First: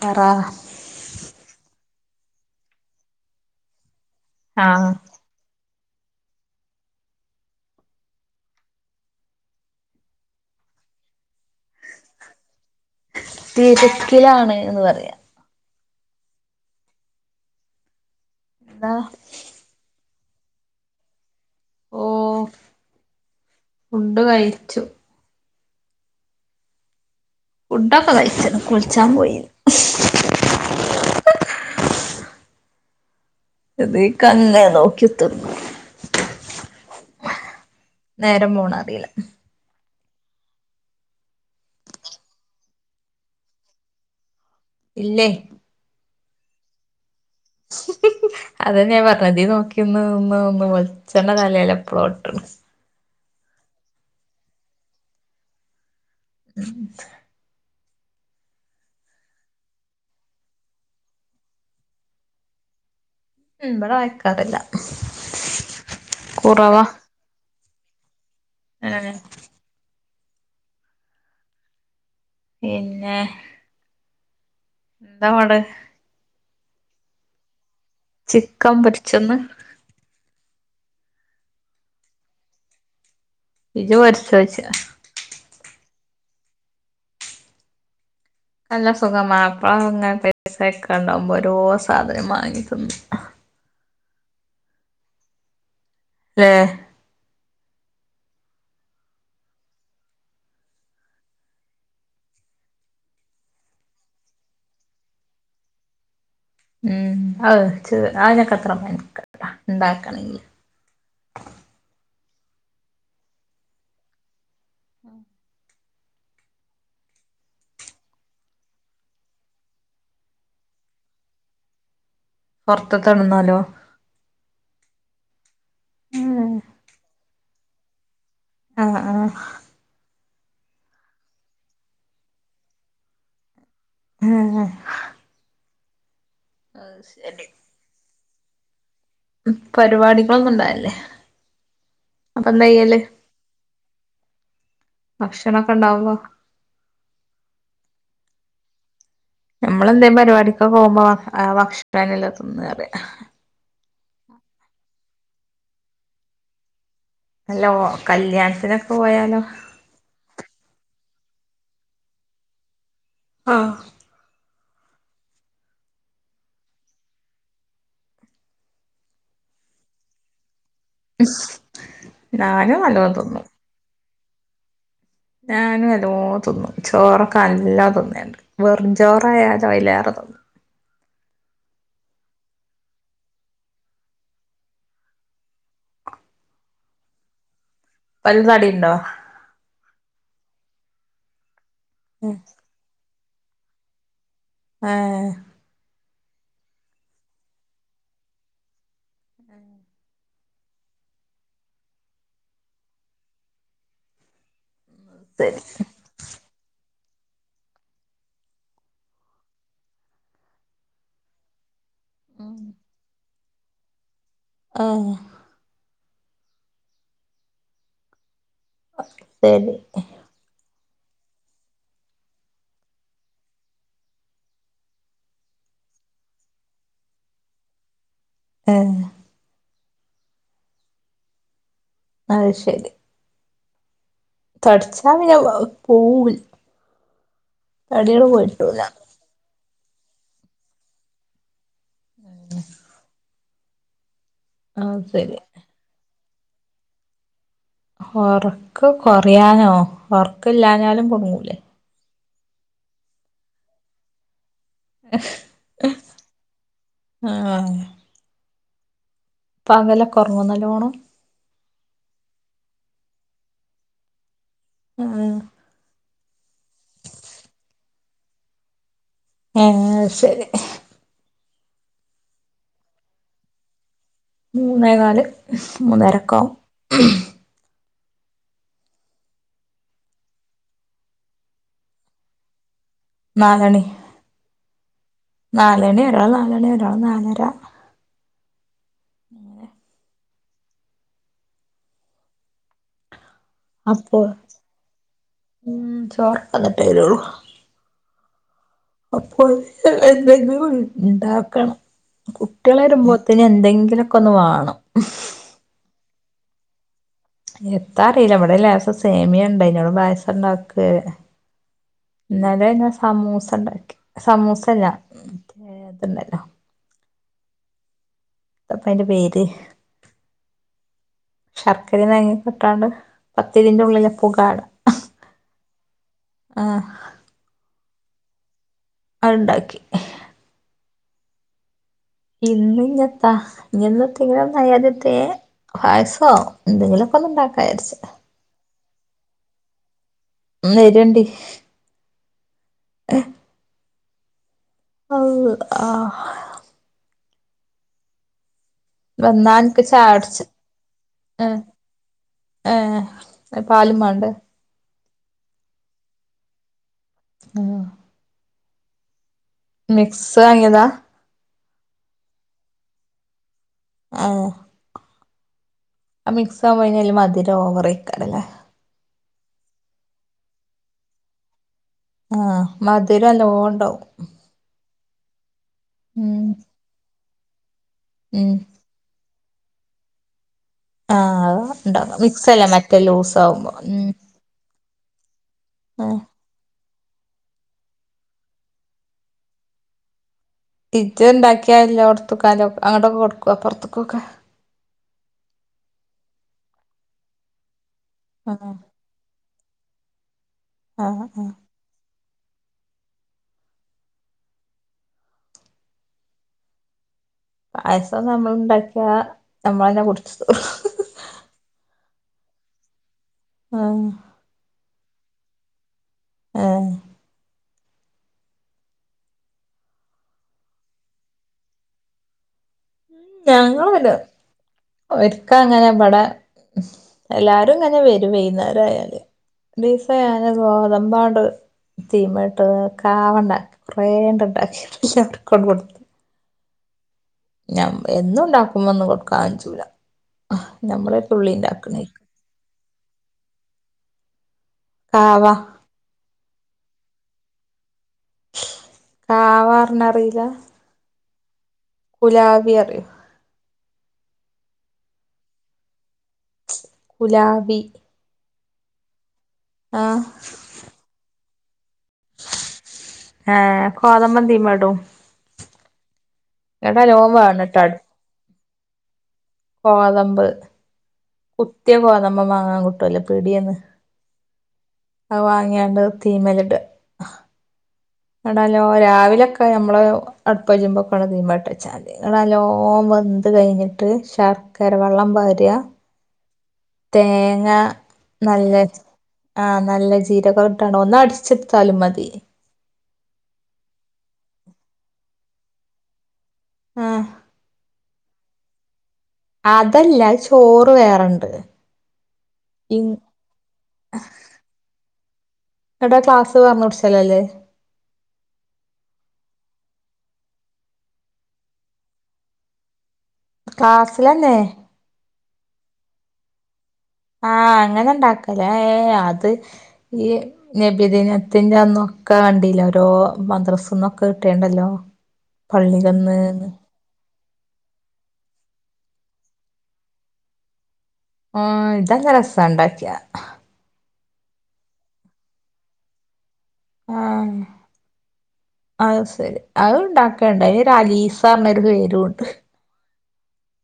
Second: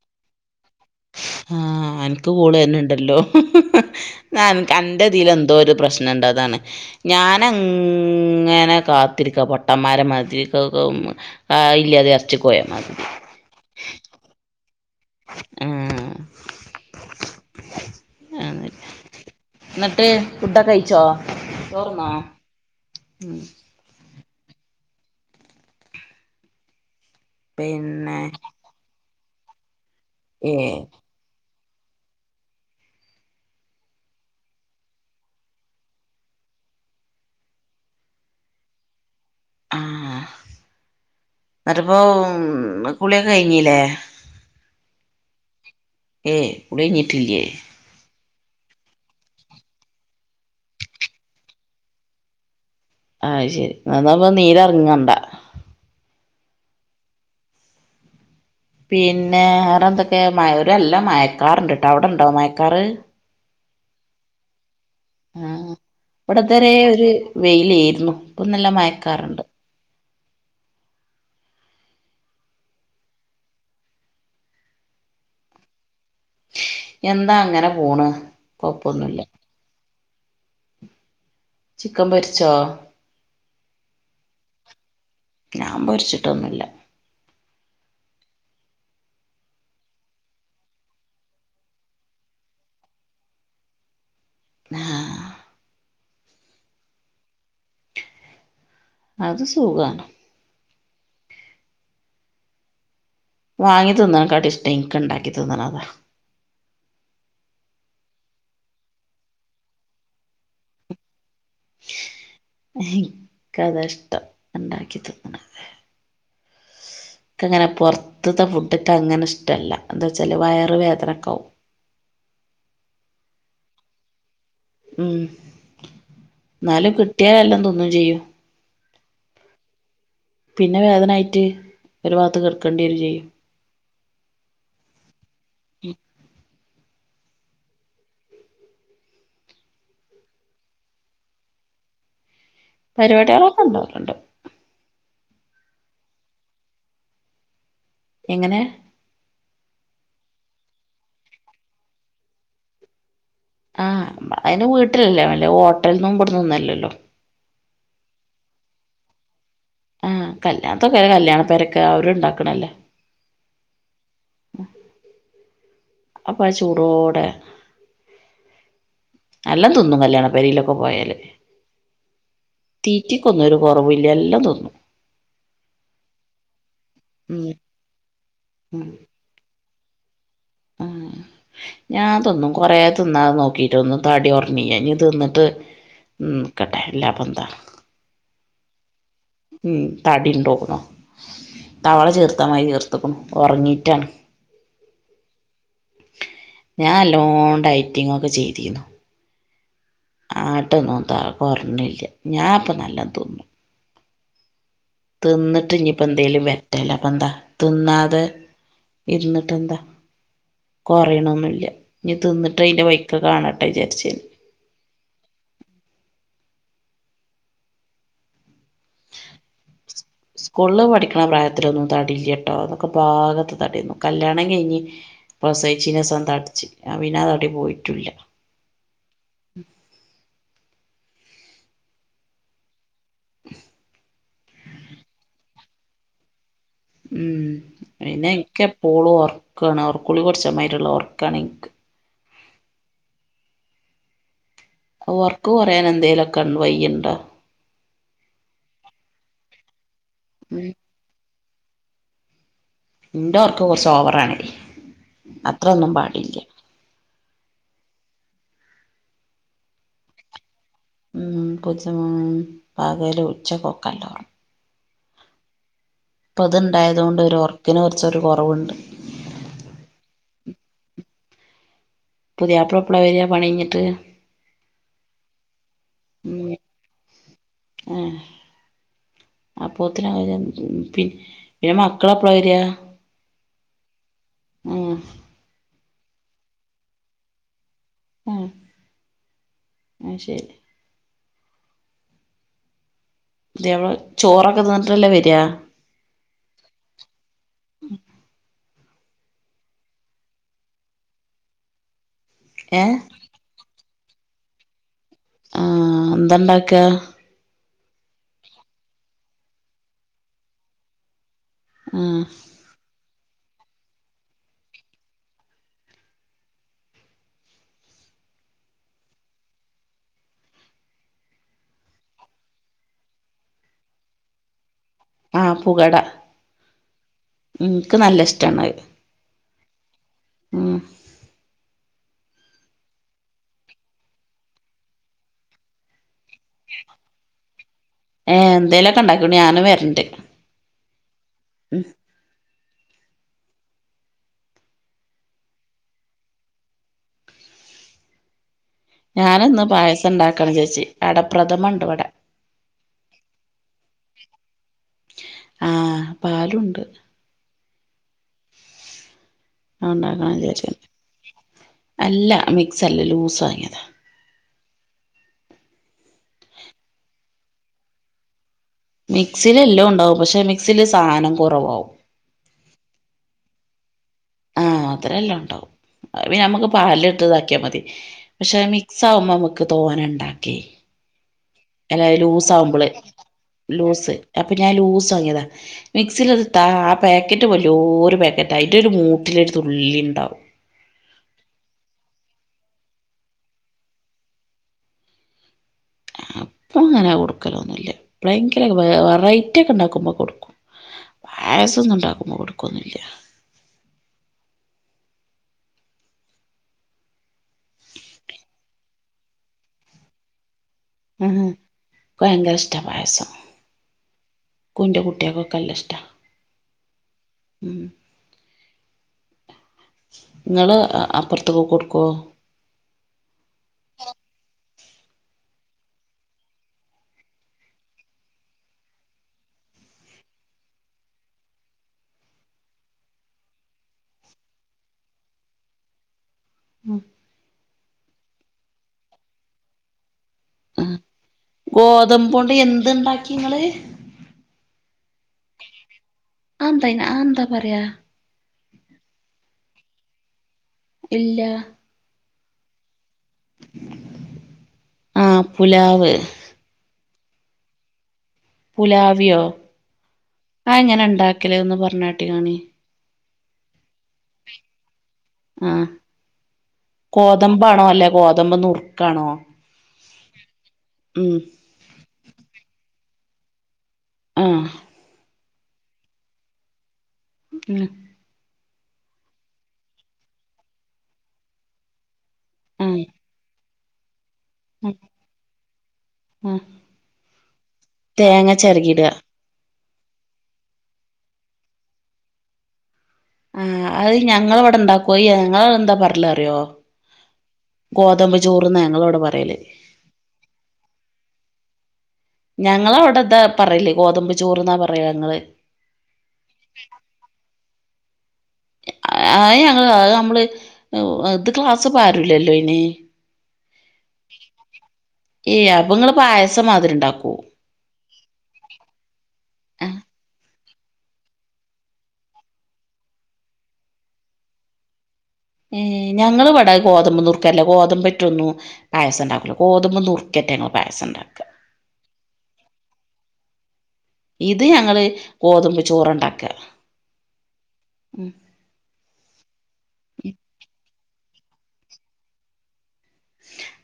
പറ കൂള തന്നെ ഉണ്ടല്ലോ ഞാൻ ആഹ് കറതിൽ എന്തോ പ്രശ്നമുണ്ട് അതാണ് ഞാനങ്ങനെ കാത്തിരിക്കാം പൊട്ടന്മാരെ മാതിരിക്ക ആ ഇല്ലാതെ ഇറച്ചു പോയാ തിരക്കിലാണ് എന്ന് പറയാ അ അ എന്താ എന്നിട്ട് ഫുഡ് ഒക്കെ കഴിച്ചോ ഓ ചോർന്നോ ഉ ഫുഡ് കഴിച്ചു ഫുഡൊക്കെ പിന്നെ കയ്ച്ചണ് കുളിച്ചാൻ വയ ഏ ഇതികന്നെ നോക്കിത്തന്നു നേരം പോണ അറിയില അത്പ്പോ കുളിയൊക്കെ കഴിഞ്ഞല്ലേ ഇല്ലേ ഏ കുളി കഴിഞ്ഞിട്ടിലെ അത നെ പറഞ്ഞത് നോക്കിന്ന്ന്ന് ഒന്ന് വച്ചെണ്ണ തലല്ല എപ്പളോ ഇട്ടണ് ആഹ് ശരി എന്നന്നപ്പ നീരറങ്ങണ്ട ഉം പിന്നെ വേറെന്തൊക്കെ മൂരല്ല മയക്കാർണ്ട്ട്ടോ അവിടെണ്ടോ മയക്കാറ് ഉം വട വയ്ക്കാറില്ല ആഹ ഇവിടെ ഇതവരെ ഒരു വെയില ഏയിരുന്നു ഇപ്പൊ നല്ല ഏഹ് മയക്കാറുണ്ട് പിന്നെ എന്താ പാട് എന്താ അങ്ങനെ പൂണ് ചിക്കൻ കൊപ്പൊന്നുമില്ല പൊരിച്ചന്ന് ചിക്കൻ പരിച്ചോ ഇജ വരച്ച വച്ച നാം പോരിച്ചിട്ടൊന്നുമില്ല നല്ല സുഖ മാപ്പിള പൈസ ഒക്കെ ഉണ്ടാവുമ്പോ ഓരോ സാധനം വാങ്ങി ത്തിനും [inaudible] ആഹ ഏ അത് സുഖാണ് വാങ്ങി തിന്നണ കാട്ട ഇഷ്ടം ഇനക്ക് ഇണ്ടാക്കി തിന്നണ അതാ ഉം അ അതിനൊക്കെ അത്ര പട്ട ഉണ്ടാക്കണെങ്കില് എനിക്കത ഇഷ്ടം ഉണ്ടാക്കി തന്നണ [inaudible] അങ്ങനെ പൊറത്തത്തെ ഫുഡക്ക അങ്ങനെ ഇഷ്ടമല്ല എന്താ വച്ചാല് വയറ വേദനക്കെ ആവും [inaudible] പുറത്ത് തിന്നാലോ ഉം എന്നാലും കിട്ടിയല്ലാം തൊന്നും ചെയും ആഹ ആഹ പിന്നെ വേദനായിട്ട് ഒരു ഭാഗത്ത് കേർക്കേണ്ടി വും ചെയ്യും ഹഹ ഉ അഹ് ശരി പരിപാടികളൊന്നുംണ്ടായല്ലേ പരിപാടികളൊക്കെ ഉണ്ടാവറുണ്ട് ഭക്ഷണൊക്കെ ഇണ്ടാവുമ്പോ എങ്ങനെ നമ്മളെന്തേ പരിപാടിക്കെ പോകുമ്പോ ഭക്ഷണാനല്ല തിന്ന റ ആഹ് അതിന് വീട്ടിലല്ലേ അല്ല ഹോട്ടലന്നും ഇവിടുന്നന്നല്ലല്ലോ അല്ലോ കല്യാണത്തിനൊക്കെ പോയാലോ ആഹ് കല്യാണത്തൊക്കെ കല്യാണം പെരക്ക് അവരു ഇണ്ടാക്കണല്ലേ ആഹ അ അപ്പൊത് ചൂടോടെ എല്ലാം തിന്നും കല്യാണം പരിലൊ ക്കെ പോയല് ഞാനും നല്ലോം തിന്നും തീറ്റിക്കൊന്നും ഒരു കൊറവില്ല എല്ലാം തിന്നും ഞാനും നല്ലോം തിന്നും ഉം ചോറൊക്കെനല്ലം തിന്നലുണ്ട് വെറും ചോറായാൽ അയിലേറേ തിന്നും ആ ഞാൻ തിന്നും കൊറേ തിന്നാതെ നോക്കിറ്റൊന്നും തടികോർന്നില്ല ഇനി തിന്നിട്ട് ഉം നിക്കട്ടെ അല്ലാദേ പന്ത ഇപ്പല്ല തടി ഉണ്ടോ ഉം തടിണ്ടോന്നേ തവള ഉം ചീർത്തമായിരി ചിർത്ത ക്കുന്നു ഉറങ്ങിട്ടാണ് ഏ ഞാൻ നല്ലോം ഡൈറ്റിംഗ് ഒക്കെ ചെയ്തീനു ഉം ആട്ടൊന്നും ത കൊറഞ്ഞില്ല ഞാൻപ്പൊ നല്ല തിന്നും ശരി തിന്നിട്ട് ഞ്ഞിയിപ്പോ എന്തേലും വരട്ടെ എല്ല പ്പന്താ തിന്നാതെ ഇരുന്നിട്ട്ന്താ കൊറയുണന്നുല്ല ഇനി തിന്നിട്ട് അയിന്റെ ബൈക്ക് കാണട്ടെ വിജാരിച് ആ ശരി സ്കള് പഠിക്കണ പ്രായത്തിലൊന്നും തടിയില്ല്യാട്ടോ അനോക്കെ ഭാഗത്ത തടിന്നു കല്യാണം കഴിഞ്ഞ് പ്രസവിച്ചീനെസം തടിച്ച് അ പിന്നെ ആ തടി പോയിട്ടുല്ല ഏ [inaudible] അശരി തടിച്ചാ പിന്ന [unintelligible] പോഉല്ല മം പിന്നെ ഇൻക്ക് പ്പോളും ഒർ ക്കാണ് ഒർക്കുളിക കുടിച്ചമായിരിള്ള ഒർക്കാണ് ഇൻക്ക് [unintelligible] ആഹ് ശരി ഒർക്ക് കൊറയാൻ എന്തെലൊക്ക വയ്യിണ്ടോ ഉറക്ക് കൊറയാനോ ഉം ഉറക്കില്ലാനാലും കുടുങ്ങൂലേ ഇന്റെർക്ക് കുർച്ച് ഓവറാണ് അത്രോന്നും പാടില്ല ആ പകലൊക്കെ ഉറങ്ങോ ന മം കോച്ച് പകൽ ഉച്ചക്കും കൊക്കെ നല്ലോം ഒർങ്ങും അ ആ ഇപ്പൊ ഇത് ണ്ടായത്‌ കൊണ്ട് ഒരു ഒറക്കിന് കുറച്ചൊരു കുറവുണ്ട് ആ ശരി പുതിയാപ്പളാ എപ്പളാ വര പണികയിഞ്ഞിട്ട് മൂന്നേകാല് മൂന്നരക്കാവും ഏ അപ്പോത്തിന് [unintelligible] പി ന്നെ മക്കൾ എപ്പളാ വരാ നാലണി ഉം നാലണി ഒരാൾ നാലണി ഒരാൾ നാലര അ അശരി പുതിയാപ്പിള അപ്പോ ചോറൊക്കെ നിന്നിട്ടല്ലേ വര ഉം ചോറൊക്കെ തിന്നിട്ടേ ഉം അപ്പോത്തിന് എന്തെങ്കിലും ണ്ടാക്കണം കുട്ടിയൾ ഏഹ് വരുമ്പോത്തിന് എന്തെങ്കിലുക്കെ ഒന്ന് വാണം ആ എന്താണ്ടാക്ക എത്താ അറിയില്ല വിടെ ലേശം സേമിയണ്ട് അഹ് പായസം ണ്ടാക്കെ ആഹ് ഇന്നലെ എൻ ഹസ് സമൂസ ണ്ടാക്കി സമൂസല്ലാ മറ്റേ ത്‌ണ്ടല്ലോ ന്താപ്പ അയിന്റെ പേര് ശർക്കരേം തേങ്ങട്ടാണ്ട് പത്തിരിന്റെ ഉള്ളില പുകാട ആഹ പുകട ആഹ് ഇൻക്ക് നല്ല ഇഷ്ടാണ് അ അഹ്ണ്ടാക്കി മം ഇന്ന് ഇന്നഞാത്താ ങ്ങന്നത്തെ ങ്ങനെ നത്തെ പായസം എന്തെങ്കിലുകൊന്ന് ണ്ടാക്കാരിച് ഒക്കെണ്ടാക്കൂടി ഞാനും വരണ്ട് ന്ന വേരേണ്ടി ഉം ഹ് ആഹ് അ വന്നാ ഞാനന്ന് അൻക്ക് പായസം ചായുട്ച്ച് ഉണ്ടാക്കണം വിചാരിച്ച് അടപ്രഥമണ്ട് വിടെ ഏ പാലുംമാണ്ടെ ആഹ് പാലുംണ്ട് ആ മിക്സ് ഉണ്ടാക്കണം വാങ്ങിയതാ വിചാരിക്കുന്നു അല്ല മിക്സ്ലലൂസ് വാങ്ങിയതാ ആഹ ആ മിക്സാവുമ്പോ അയ മധുരം ഓവറെക്കാരല്ലേ മിക്സിലെല്ലോണ്ടാവും പക്ഷെ മിക്സിൽ സാനം കുറവാവും ആഹ മധുരം നല്ലോണ്ടാവും ആഹ് മധുരലോണ്ടാവും അത് ഉം നമ്മക്ക് പാലിലിട്ട് ഇതാക്യാ മതി ഉം പക്ഷെ മിക്സ് ആകുമ്പോ നമുക്ക് തോനെണ്ടാക്കെ ആഹ അഹ് ഇണ്ടാവും മിക്സ് അല്ലേ മറ്റേ ലൂസ് ലൂസ് അപ്പൊ ഞാൻ ലൂസ് വാങ്ങിയതാ ആഹ് മിക്സിൽത് താ പാക്കറ്റ് വല്യോര് പാക്കറ്റ് അതിന്റെ ഒരു മൂട്ടിൽ ഒരു തുള്ളി ഉണ്ടാവും ജ് ണ്ടാക്കിയാല്ലോട്ത്ത്ക്കും അയലോ അങ്ങോട്ടൊക്കെ കൊടുക്കൊ അപ്പർത്ത്ക്കൊക്കെ അപ്പൊ അങ്ങനെ കൊടുക്കലോന്നില്ല ആഹ് പ്ലങ്കിലും വെറൈറ്റി ഒക്കെണ്ടാക്കുമ്പോ കൊടുക്കും ആഹ് ആഹ് പായസൊന്നും ഇണ്ടാക്കുമ്പോ കൊടുക്കൊന്നുല്ല പായസം നമ്മൾ ഉണ്ടാക്കിയ നമ്മളന്നെ കുടിച്ച് ഉം ക്ക് ഭയങ്കരഷ്ട പായസം ആഹ ന്റെ കുട്ട്യക്കൊക്കെ നല്ല ഇഷ്ട ഉം ങ്ങള് അപ്പുറത്ത്കൊക്കെ കൊടുക്കോ ഉം ഞണ്ട്ള് വന്നെ ഓർക്കെ അങ്ങനെ ഇബട എല്ലാരും ഇങ്ങനെ വരും വൈന്നേരാന്നരായല് [unintelligible] ഗോതമ്പാണ്ട് തീമട്ട് കാവണ്ട കുറെേണ്ടണ്ട് ണ്ടാക്കാനറണ് എല്ലാത്ത കൊടുത്ത. കൊണ്ട് കൊടുത്ത് ഉം ഞാ എന്നും ഉണ്ടാക്കുമ്പോ ഒന്ന് കൊടുക്കാ കഞ്ചുല നമ്മളെ പുള്ളി ഉണ്ടാക്കണരിക്ക ഇത്ണ്ടാക്കിങ്ങള് കാവ ആന്തായ്ന് ആന്താ പറയാ കാവർ ഞ്ഞാറില്ല ഇല്ല കുലാവി അറിയോ ആഹ് പുലാവ് കുലാവി പുലാവി യോ ആഹ കേലേന്ന് പറഞ്ഞാല് ആഹ കോതമ്പം തീ മെടും ആഹ ഗതമ്പാണോ അല്ലെ ഗോതമ്പ് നുറുക്കാണോ കോതമ്പ് ഉം കുത്തിയ കോതമ്പം വാങ്ങാൻ കിട്ടുവല്ലോ പി ടെന്ന് ആഹ അ വാങ്ങിയണ്ട് തീമയിലിട്ട് [unintelligible] എണാല്ലേ രാവിലൊക്കെഞമ്മള് അടുപ്പ വഴരുമ്പോൊക്കെ ഉ ദീ്പോട്ട വച്ചാ ഇ ലോം ആഹ് വെന്ത് കഴിഞ്ഞിട്ട് ശർക്കര വെള്ളം പരിയാ ആഹ് തേങ്ങ തേങ്ങ നല്ലജ് ചെരകിയിടുക ആഹ നല്ല ജീരകംട്ടാണോ ഒന്ന് അടിച്ചെടുത്താലും മതി ആഹ് അത് ഞങ്ങള ഇവിടെ ഉണ്ടാക്കോയെ ഞങ്ങള എന്താ പറല അറിയോ ആഹ ഗോതമ്പചോറ്ന്ന് ഞങ്ങളോട് പറഞ്ഞ അതല്ല ചോറ് വേറണ്ട് ഞങ്ങവിടെന്താ പറലേ ഗോതമ്പ് ചൂർന്നാ പറയ ഞങ്ങള് എടാ ക്ലാസ് പറഞ്ഞ വിടിച്ചലല്ലേ അ ഞങ്ങ നമ്മള് ഇത് ക്ലാസ് പാരില്ലല്ലോ ഇന ക്ലാസ്സിലല്ലേ യ്യ അപ്പൊ നിങ്ങള്പായസം മാതിരി ഉണ്ടാവും ആഹ അങ്ങനെ ഇണ്ടാക്കലേ ഏ അത് ഈ നബിദിനത്തിന്റെ അന്നും ഒക്കെ വണ്ടില്ല ഓരോ മദ്രസന്നൊക്കെ കിട്ടണ്ടല്ലോ ഏഹ് ഞങ്ങള് ഇവിടെ ഗോതമ്പ്നൂർക്കല്ലേ ഗോതമ്പറ്റൊന്നു പായസംണ്ടവില്ലഗോതമ്പ്നുറുക്കന്റെ ഞങ്ങള് പായസ ഉണ്ടാക്ക ആ ഇതാല്ല രസ ഉണ്ടാക്കിയാ ഇത് ഞങ്ങള് ഗോതമ്പ് ചോറ്ണ്ടാക ആഹ അത് ശരി അത് ഉണ്ടാക്കേണ്ടായി താലിസറിനൊരു പേരു ഉണ്ട്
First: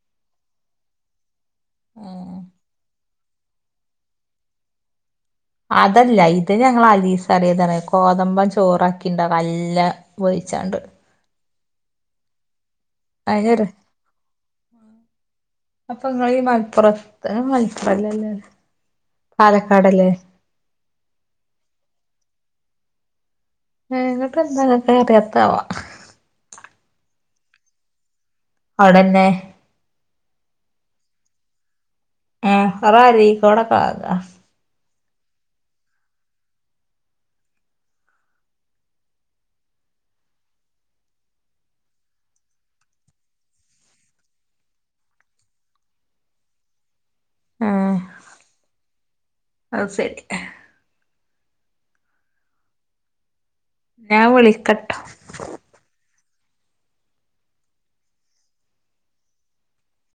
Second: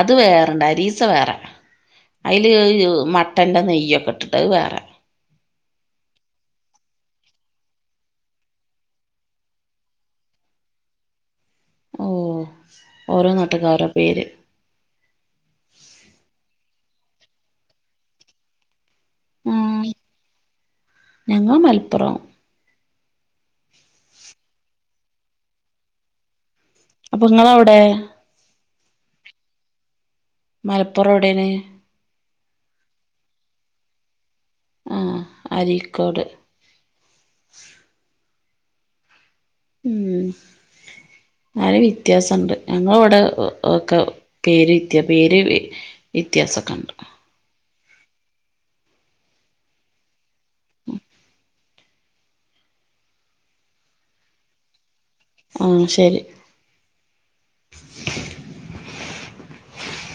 അത് വേറെണ്ട അരീസ വേറെ ആഹ് അതില് ല് മ മട്ടന്റെനെയ്യ് ഒക്കെ ഇട്ടിട്ട്ത് വേറെ അതല്ല ഇത് ഞങ്ങൾ അലീസാറിയതാണ് കോതമ്പം ചോറാക്കിട്ടത് നല്ല മൊരി ച്ചാണ്ട് ഓ ഓരോ ആയിഞ്ഞെട് നാട്ടുകാ ഓരോ പേര് അപ്പൊ നിങ്ങള് ഈ മലപ്പുറം [unintelligible] ഉ ഞങ്ങ മലപ്പുറം ഇങ്ങോട്ട് എന്താക്കെ അറിയാത്താവാ അപ്പൊ നിങ്ങളവിടെ അവിടന്നെ മലപ്പുറം എവിടയാണ് ആഹ റരീക്കോടെ കാക ആഹ അരിക്കോട് ഉം ആരും വ്യത്യാസണ്ട് ഞങ്ങള അവിടെ ഒട് ഒക്കെ പേര് വിത്തിയ പേര് ഇ്യത്യാസക്കെണ്ട് ആഹ അത് സരി ഞാൻ വളിക്കട്ടോ ആഹ ശരി [unintelligible]